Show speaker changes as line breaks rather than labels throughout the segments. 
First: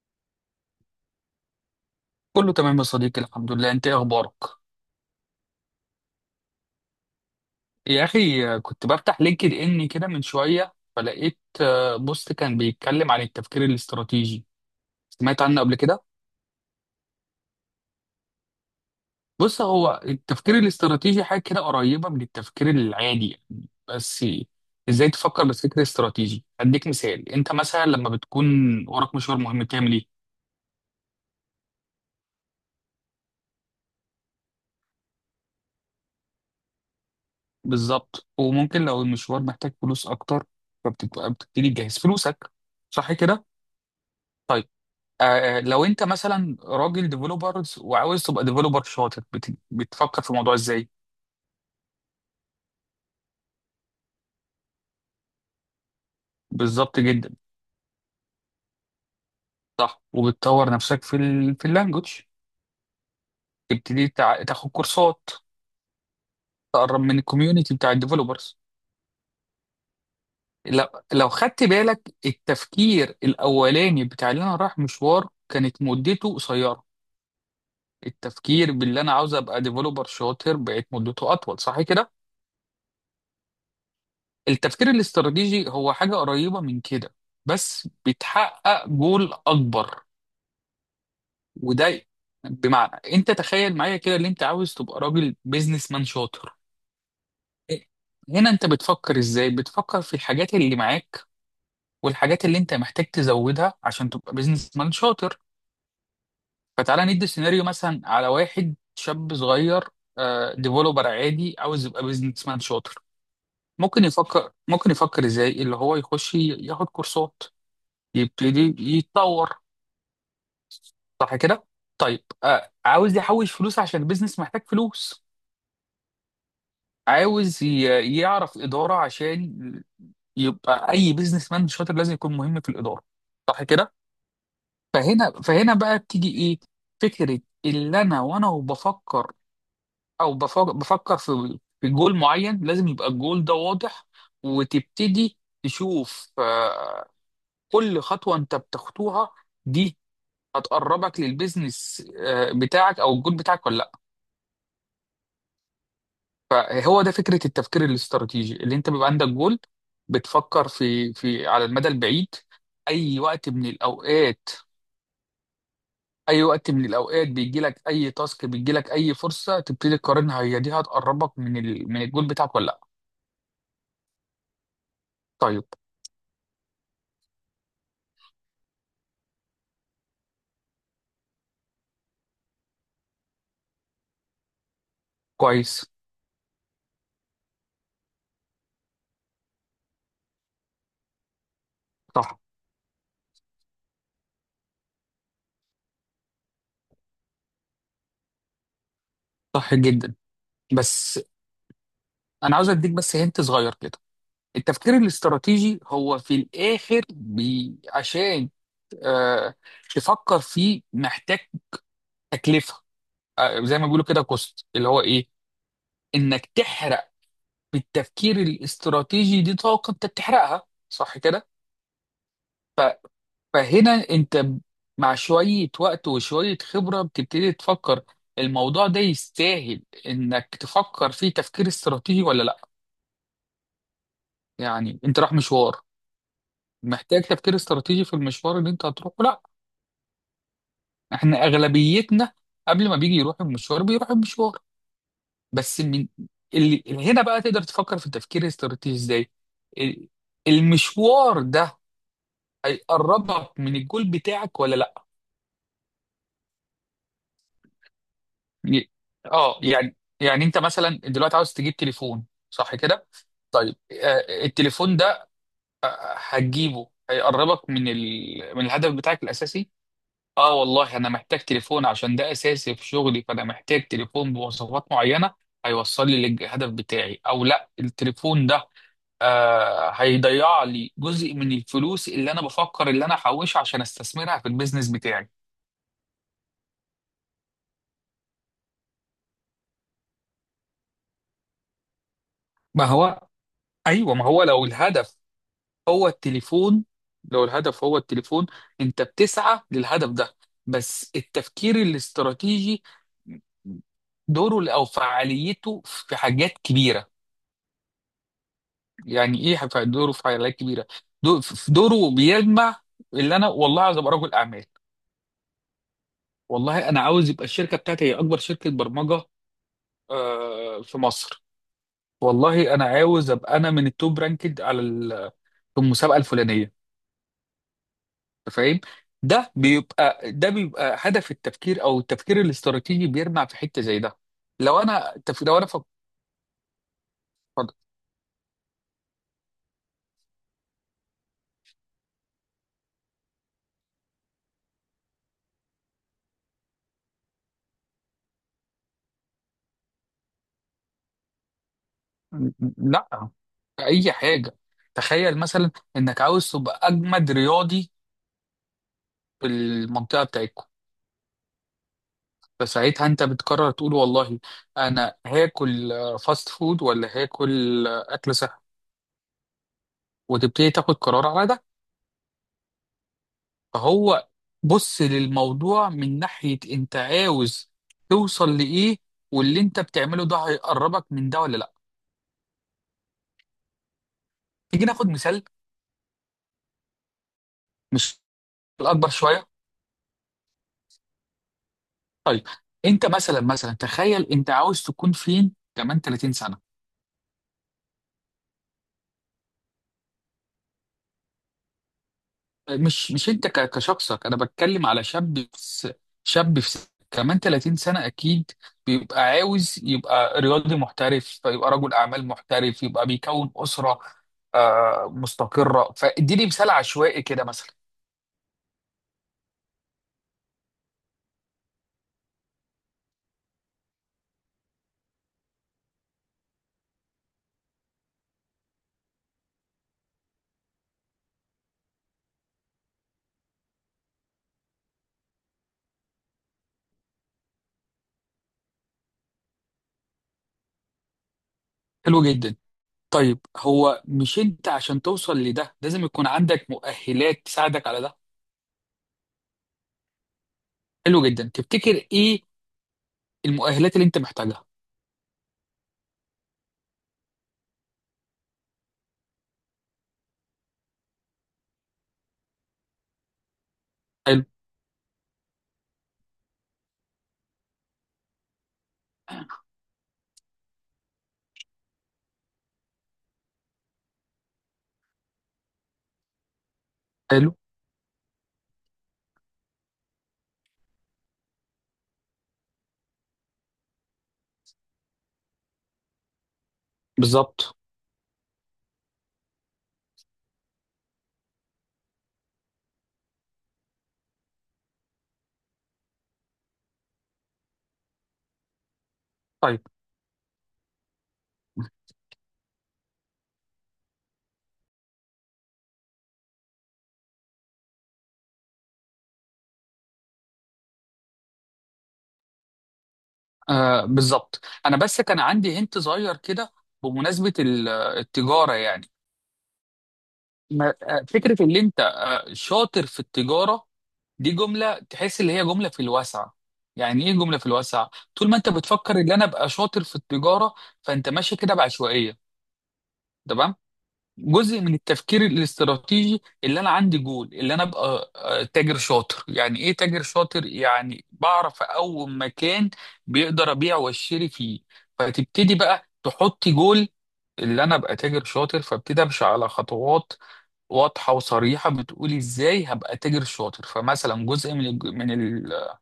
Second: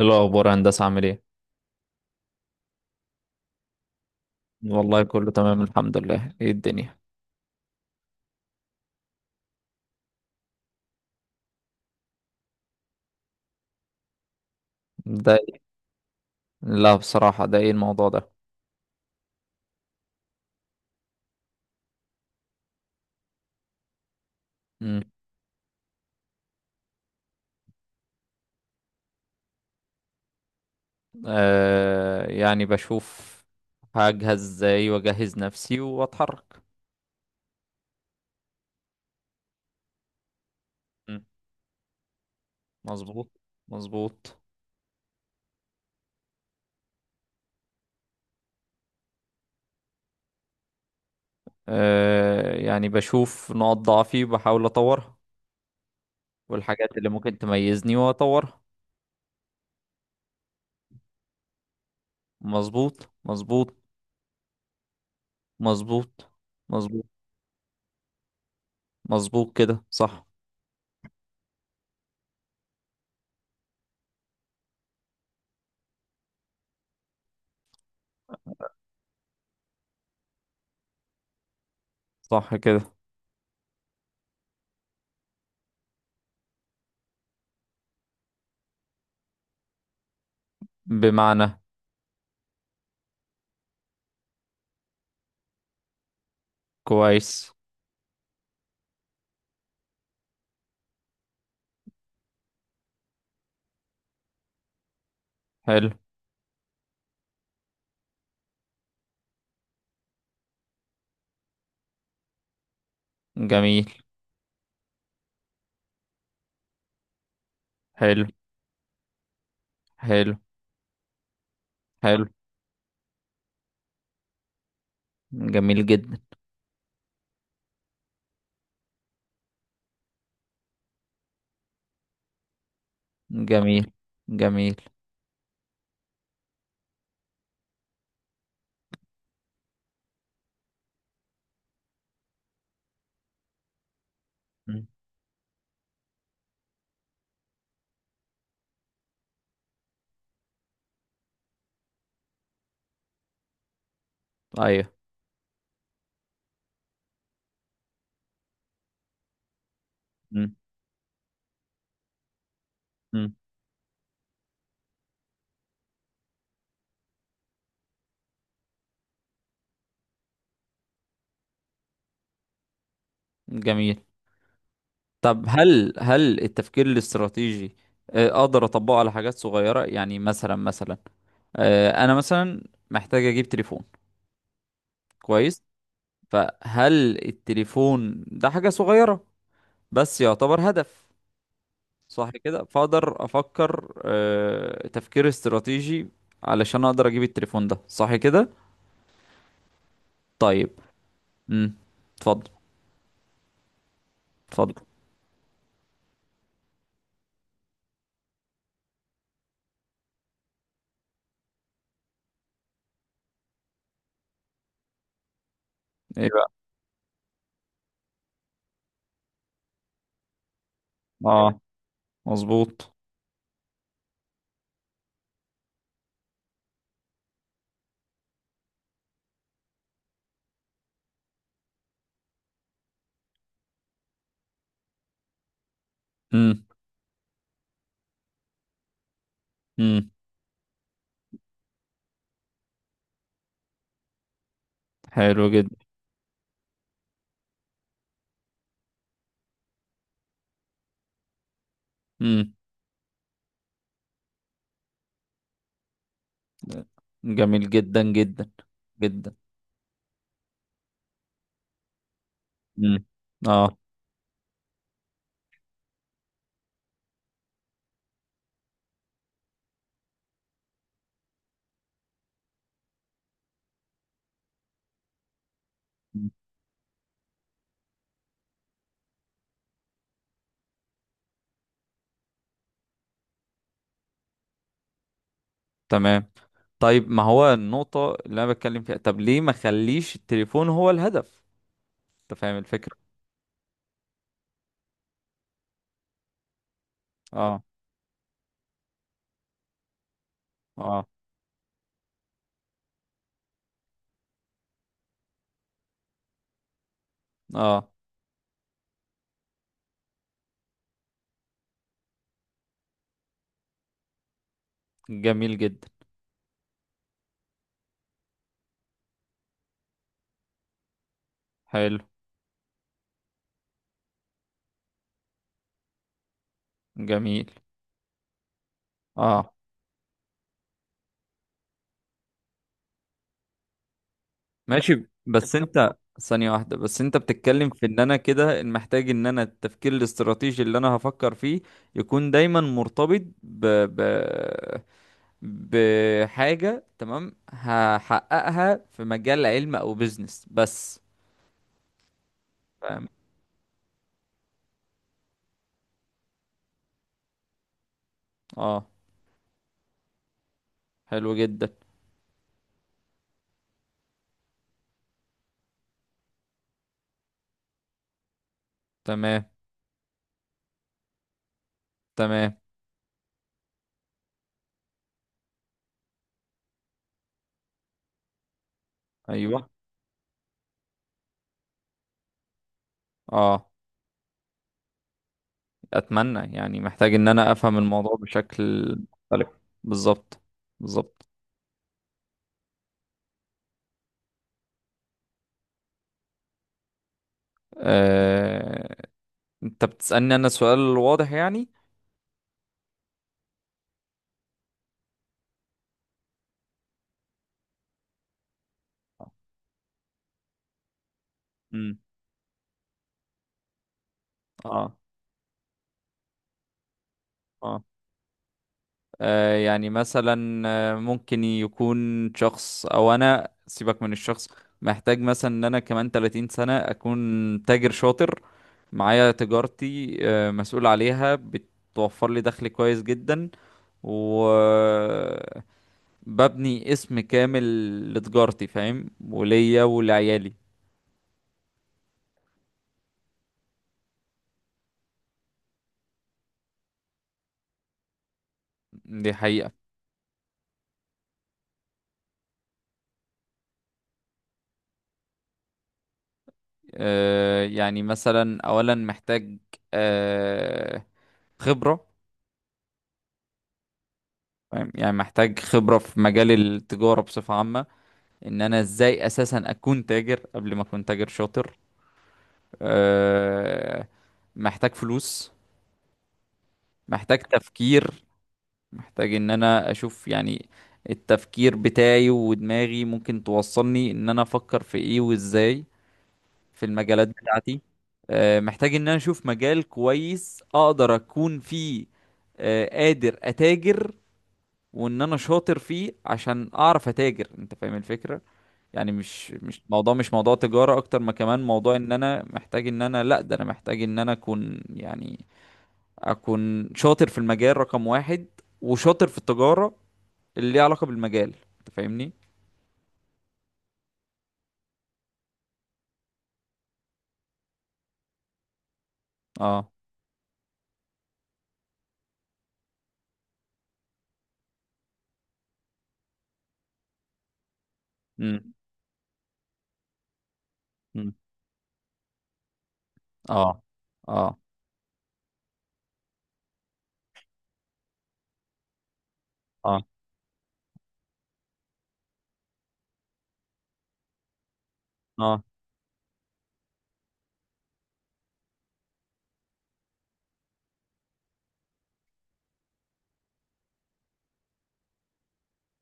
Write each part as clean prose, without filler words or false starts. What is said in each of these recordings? إيه الأخبار يا هندسة، عامل ايه؟
كله تمام يا صديقي، الحمد لله. انت ايه اخبارك؟
والله كله تمام الحمد لله، ايه الدنيا؟
يا اخي، كنت بفتح لينكد ان كده من شويه فلقيت بوست كان بيتكلم عن التفكير الاستراتيجي.
ده.
سمعت عنه قبل كده؟
لا بصراحة، ده ايه الموضوع ده؟
بص، هو التفكير الاستراتيجي حاجه كده قريبه من التفكير العادي يعني. بس
مم.
ازاي تفكر بفكر استراتيجي؟ اديك مثال. انت مثلا لما بتكون وراك مشوار مهم بتعمل ايه؟
آه، يعني بشوف، هجهز ازاي واجهز نفسي واتحرك.
بالظبط. وممكن لو المشوار محتاج فلوس اكتر،
مم.
فبتبقى بتبتدي تجهز فلوسك. صح
مظبوط،
كده؟
مظبوط.
طيب. آه، لو انت مثلا راجل ديفلوبرز وعاوز تبقى ديفلوبر شاطر بتفكر في الموضوع ازاي؟
آه، يعني بشوف نقط ضعفي وبحاول اطورها، والحاجات
بالظبط
اللي
جدا.
ممكن تميزني واطورها.
صح، وبتطور نفسك في في اللانجوج،
مظبوط، مظبوط،
تبتدي تاخد كورسات،
مظبوط،
تقرب
مظبوط.
من الكوميونتي بتاع الديفلوبرز.
مظبوط كده، صح.
لو... لو خدت بالك، التفكير الاولاني بتاع اللي انا رايح مشوار كانت مدته قصيره، التفكير باللي انا عاوز ابقى ديفلوبر شاطر بقت مدته اطول. صح كده؟
صح كده.
التفكير الاستراتيجي هو حاجة قريبة من كده، بس بتحقق جول أكبر.
بمعنى.
وده بمعنى، أنت تخيل معايا كده اللي أنت عاوز تبقى راجل بيزنس مان شاطر.
كويس.
هنا أنت بتفكر إزاي؟ بتفكر في الحاجات اللي معاك والحاجات اللي أنت محتاج تزودها عشان تبقى بيزنس مان شاطر.
حلو.
فتعالى ندي سيناريو مثلا على واحد شاب صغير ديفلوبر عادي عاوز يبقى بيزنس مان شاطر.
جميل.
ممكن يفكر إزاي؟ اللي هو يخش ياخد كورسات،
حلو.
يبتدي يتطور.
حلو.
صح كده؟
حلو.
طيب، آه، عاوز يحوش فلوس عشان البيزنس محتاج فلوس.
جميل جدا.
عاوز يعرف إدارة، عشان يبقى أي بيزنس مان شاطر لازم يكون مهم في الإدارة. صح
جميل.
كده؟
جميل.
فهنا بقى بتيجي إيه؟ فكرة. اللي أنا وبفكر بفكر في جول معين، لازم يبقى الجول ده واضح.
مم.
وتبتدي تشوف، كل خطوة أنت بتخطوها دي هتقربك للبيزنس بتاعك او الجول بتاعك ولا لا.
ايوه.
فهو ده فكره التفكير الاستراتيجي، اللي انت بيبقى عندك جول،
مم.
بتفكر في على المدى البعيد. اي
مم.
وقت من الاوقات اي وقت من الاوقات بيجي لك اي تاسك، بيجي لك اي فرصه، تبتدي تقارنها، هي دي هتقربك من من الجول بتاعك ولا لا.
جميل. طب
طيب.
هل التفكير الاستراتيجي، اقدر اطبقه على حاجات صغيرة؟ يعني مثلا، انا مثلا محتاج اجيب تليفون. كويس.
كويس.
فهل التليفون ده حاجة صغيرة بس يعتبر هدف؟ صح
صح
كده. فاقدر افكر تفكير استراتيجي علشان اقدر اجيب التليفون ده، صح كده.
صح جدا.
طيب.
بس
امم اتفضل.
انا عاوز اديك بس هنت صغير كده.
اتفضل.
التفكير الاستراتيجي هو في الاخر عشان آه، تفكر فيه محتاج تكلفه، زي ما بيقولوا كده كوست. اللي هو ايه؟
ايه
انك
بقى؟
تحرق. بالتفكير الاستراتيجي دي طاقه انت بتحرقها. صح كده؟
اه.
ف-
مظبوط.
فهنا انت مع شويه وقت وشويه خبره بتبتدي تفكر الموضوع ده يستاهل انك تفكر فيه تفكير استراتيجي ولا لا. يعني انت رايح مشوار
امم
محتاج تفكير استراتيجي في المشوار اللي انت هتروحه؟ لا.
امم
احنا اغلبيتنا قبل ما بيجي يروح المشوار بيروح المشوار.
حلو جدا.
بس، من اللي هنا بقى تقدر تفكر في التفكير الاستراتيجي ازاي ال- المشوار ده
امم
هيقربك من الجول بتاعك ولا لا.
جميل جدا جدا.
ي-
جدا.
اه، يعني، انت مثلا دلوقتي عاوز تجيب تليفون. صح
امم
كده؟
اه.
طيب، التليفون ده هتجيبه هيقربك من من الهدف بتاعك الاساسي؟ اه والله، انا محتاج تليفون عشان ده اساسي في شغلي، فانا محتاج تليفون بمواصفات معينة هيوصل لي
مم.
للهدف بتاعي او لا. التليفون ده هيضيع لي جزء من الفلوس اللي انا بفكر اللي انا احوشها عشان استثمرها في البيزنس بتاعي.
تمام. طيب، ما هو النقطة اللي انا بتكلم فيها، طب ليه ما خليش التليفون هو الهدف؟ انت فاهم
ما
الفكرة؟
هو، ايوه. ما هو لو الهدف هو التليفون لو
اه،
الهدف هو التليفون، انت بتسعى للهدف ده.
اه،
بس التفكير الاستراتيجي دوره او فعاليته في حاجات كبيره.
اه.
يعني ايه دوره في حاجات كبيره؟ دو- في دوره بيجمع، اللي انا والله عايز ابقى رجل اعمال،
جميل جدا.
والله انا عاوز يبقى الشركه بتاعتي هي اكبر شركه برمجه في مصر،
حلو.
والله انا عاوز ابقى انا من التوب رانكد على في المسابقه الفلانيه.
جميل.
أنت فاهم؟
اه.
ده بيبقى هدف التفكير او التفكير الاستراتيجي، بيرمع في حته زي ده. لو
ماشي،
انا تف...
بس
لو انا فك...
انت ثانية واحدة، بس انت بتتكلم في ان انا كده محتاج ان انا التفكير الاستراتيجي اللي انا هفكر فيه يكون دايما مرتبط بحاجة، تمام، هحققها في مجال علم او بيزنس بس. فاهم؟
لا، في اي حاجه. تخيل مثلا انك عاوز تبقى اجمد رياضي
اه.
في المنطقه بتاعتكم.
حلو جدا.
فساعتها انت بتقرر تقول والله انا هاكل فاست فود ولا هاكل اكل صحي،
تمام.
وتبتدي تاخد قرار على ده.
تمام.
فهو بص للموضوع من ناحية انت عاوز توصل لإيه، واللي
ايوه.
انت بتعمله ده هيقربك من ده ولا لا.
اه.
تيجي ناخد مثال
اتمنى، يعني محتاج ان انا افهم الموضوع
مش
بشكل
الأكبر شوية.
مختلف. بالظبط، بالظبط.
طيب، انت مثلا تخيل، انت عاوز تكون فين كمان 30 سنة؟
آه... انت بتسألني انا سؤال واضح يعني؟
مش انت كشخصك، انا بتكلم على شاب كمان 30 سنة اكيد بيبقى عاوز يبقى رياضي محترف، يبقى رجل
امم
اعمال محترف، يبقى بيكون اسرة
اه.
مستقرة. فاديني مثال عشوائي كده مثلا.
اه. آه، يعني مثلا، ممكن يكون شخص، او انا سيبك من الشخص، محتاج مثلا ان انا كمان 30 سنة اكون تاجر شاطر، معايا تجارتي مسؤول عليها، بتوفر لي دخل كويس جدا، و ببني اسم كامل لتجارتي، فاهم، وليا ولعيالي.
حلو جدا. طيب، هو مش انت عشان توصل لده لازم يكون عندك مؤهلات تساعدك على ده؟
دي حقيقة.
حلو جدا. تفتكر ايه المؤهلات اللي انت محتاجها؟
آه، يعني مثلا اولا محتاج آه، خبرة.
حلو،
فاهم؟ يعني محتاج خبرة في مجال التجارة بصفة عامة، ان انا ازاي اساسا اكون تاجر قبل ما اكون تاجر شاطر. آه، محتاج فلوس. محتاج
حلو.
تفكير. محتاج ان انا اشوف يعني التفكير بتاعي ودماغي ممكن توصلني ان انا افكر في ايه وازاي في المجالات
بالظبط.
بتاعتي. محتاج ان انا اشوف مجال كويس اقدر اكون فيه، قادر اتاجر، وان انا شاطر فيه عشان اعرف اتاجر، انت فاهم الفكرة؟ يعني مش
طيب،
مش موضوع، مش موضوع تجارة اكتر ما كمان موضوع، ان انا محتاج، ان انا لا، ده انا محتاج ان انا اكون، يعني اكون شاطر في المجال رقم واحد وشاطر في التجارة اللي ليها علاقة بالمجال، انت فاهمني؟
آه، بالظبط، انا بس كان عندي هنت صغير كده بمناسبه التجاره يعني.
اه.
فكره ان انت شاطر في التجاره، دي جمله تحس اللي هي جمله في الواسع. يعني ايه جمله في الواسع؟ طول ما انت
امم
بتفكر ان انا ابقى شاطر في التجاره، فانت ماشي كده بعشوائيه. تمام.
اه، اه،
جزء من التفكير الاستراتيجي اللي انا عندي جول اللي انا ابقى تاجر شاطر. يعني ايه
اه،
تاجر شاطر؟ يعني بعرف اقوم مكان بيقدر ابيع واشتري فيه.
اه،
فتبتدي بقى تحطي جول اللي انا ابقى تاجر شاطر، فابتدي امشي على خطوات واضحه وصريحه بتقولي ازاي هبقى تاجر شاطر. فمثلا جزء من الج- من ال-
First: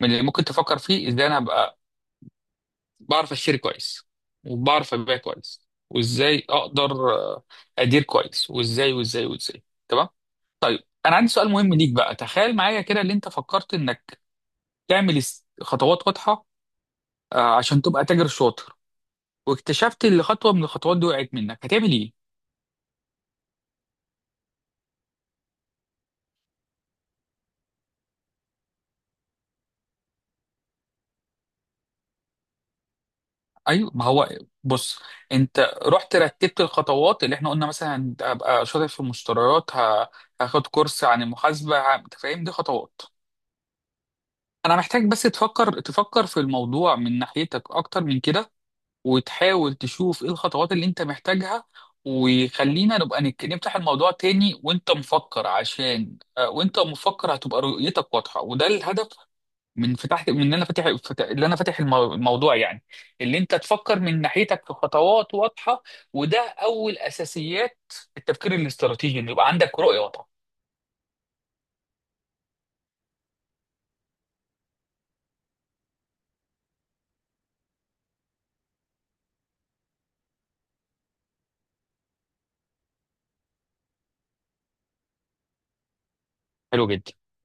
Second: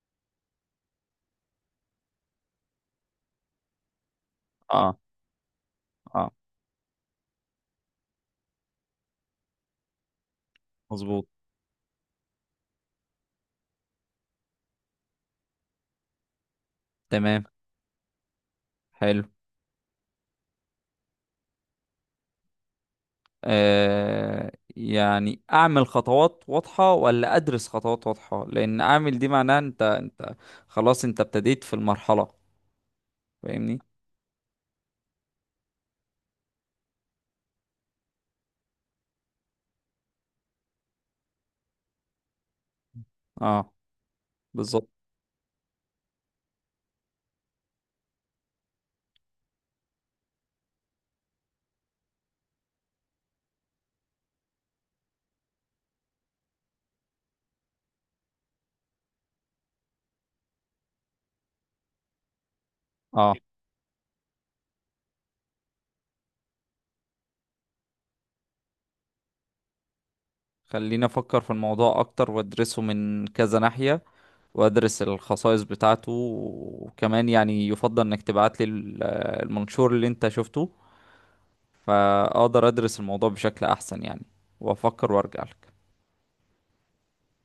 من اللي ممكن تفكر فيه ازاي انا هبقى بعرف اشتري كويس وبعرف
اه،
ابيع كويس،
اه.
وازاي اقدر ادير كويس، وازاي وازاي وازاي. تمام. طيب، انا
مظبوط.
عندي سؤال مهم ليك بقى. تخيل معايا كده، اللي انت فكرت انك تعمل خطوات واضحه
تمام.
عشان تبقى تاجر شاطر،
حلو.
واكتشفت ان خطوه من الخطوات دي وقعت منك، هتعمل ايه؟
آه، يعني اعمل خطوات واضحة ولا ادرس خطوات واضحة؟ لان اعمل دي معناها انت خلاص انت ابتديت في المرحلة، فاهمني؟
ايوه، ما هو. بص، انت رحت رتبت الخطوات اللي احنا قلنا مثلا ابقى شاطر في المشتريات، هاخد كورس عن المحاسبه، انت فاهم، دي خطوات.
اه.
انا
بالظبط.
محتاج بس تفكر في الموضوع من ناحيتك اكتر من كده، وتحاول تشوف ايه الخطوات اللي انت محتاجها. وخلينا نبقى نفتح الموضوع تاني وانت مفكر، عشان وانت مفكر هتبقى رؤيتك واضحة. وده الهدف من فتح من ان انا فاتح اللي انا فاتح الموضوع يعني.
اه.
اللي انت تفكر من ناحيتك في خطوات واضحة. وده اول اساسيات التفكير الاستراتيجي، ان يبقى عندك رؤية واضحة.
خليني افكر في الموضوع اكتر وادرسه من كذا ناحية، وادرس الخصائص بتاعته، وكمان يعني يفضل انك تبعت لي المنشور اللي انت شفته، فاقدر ادرس الموضوع بشكل احسن يعني، وافكر وارجع لك.
حلو جدا.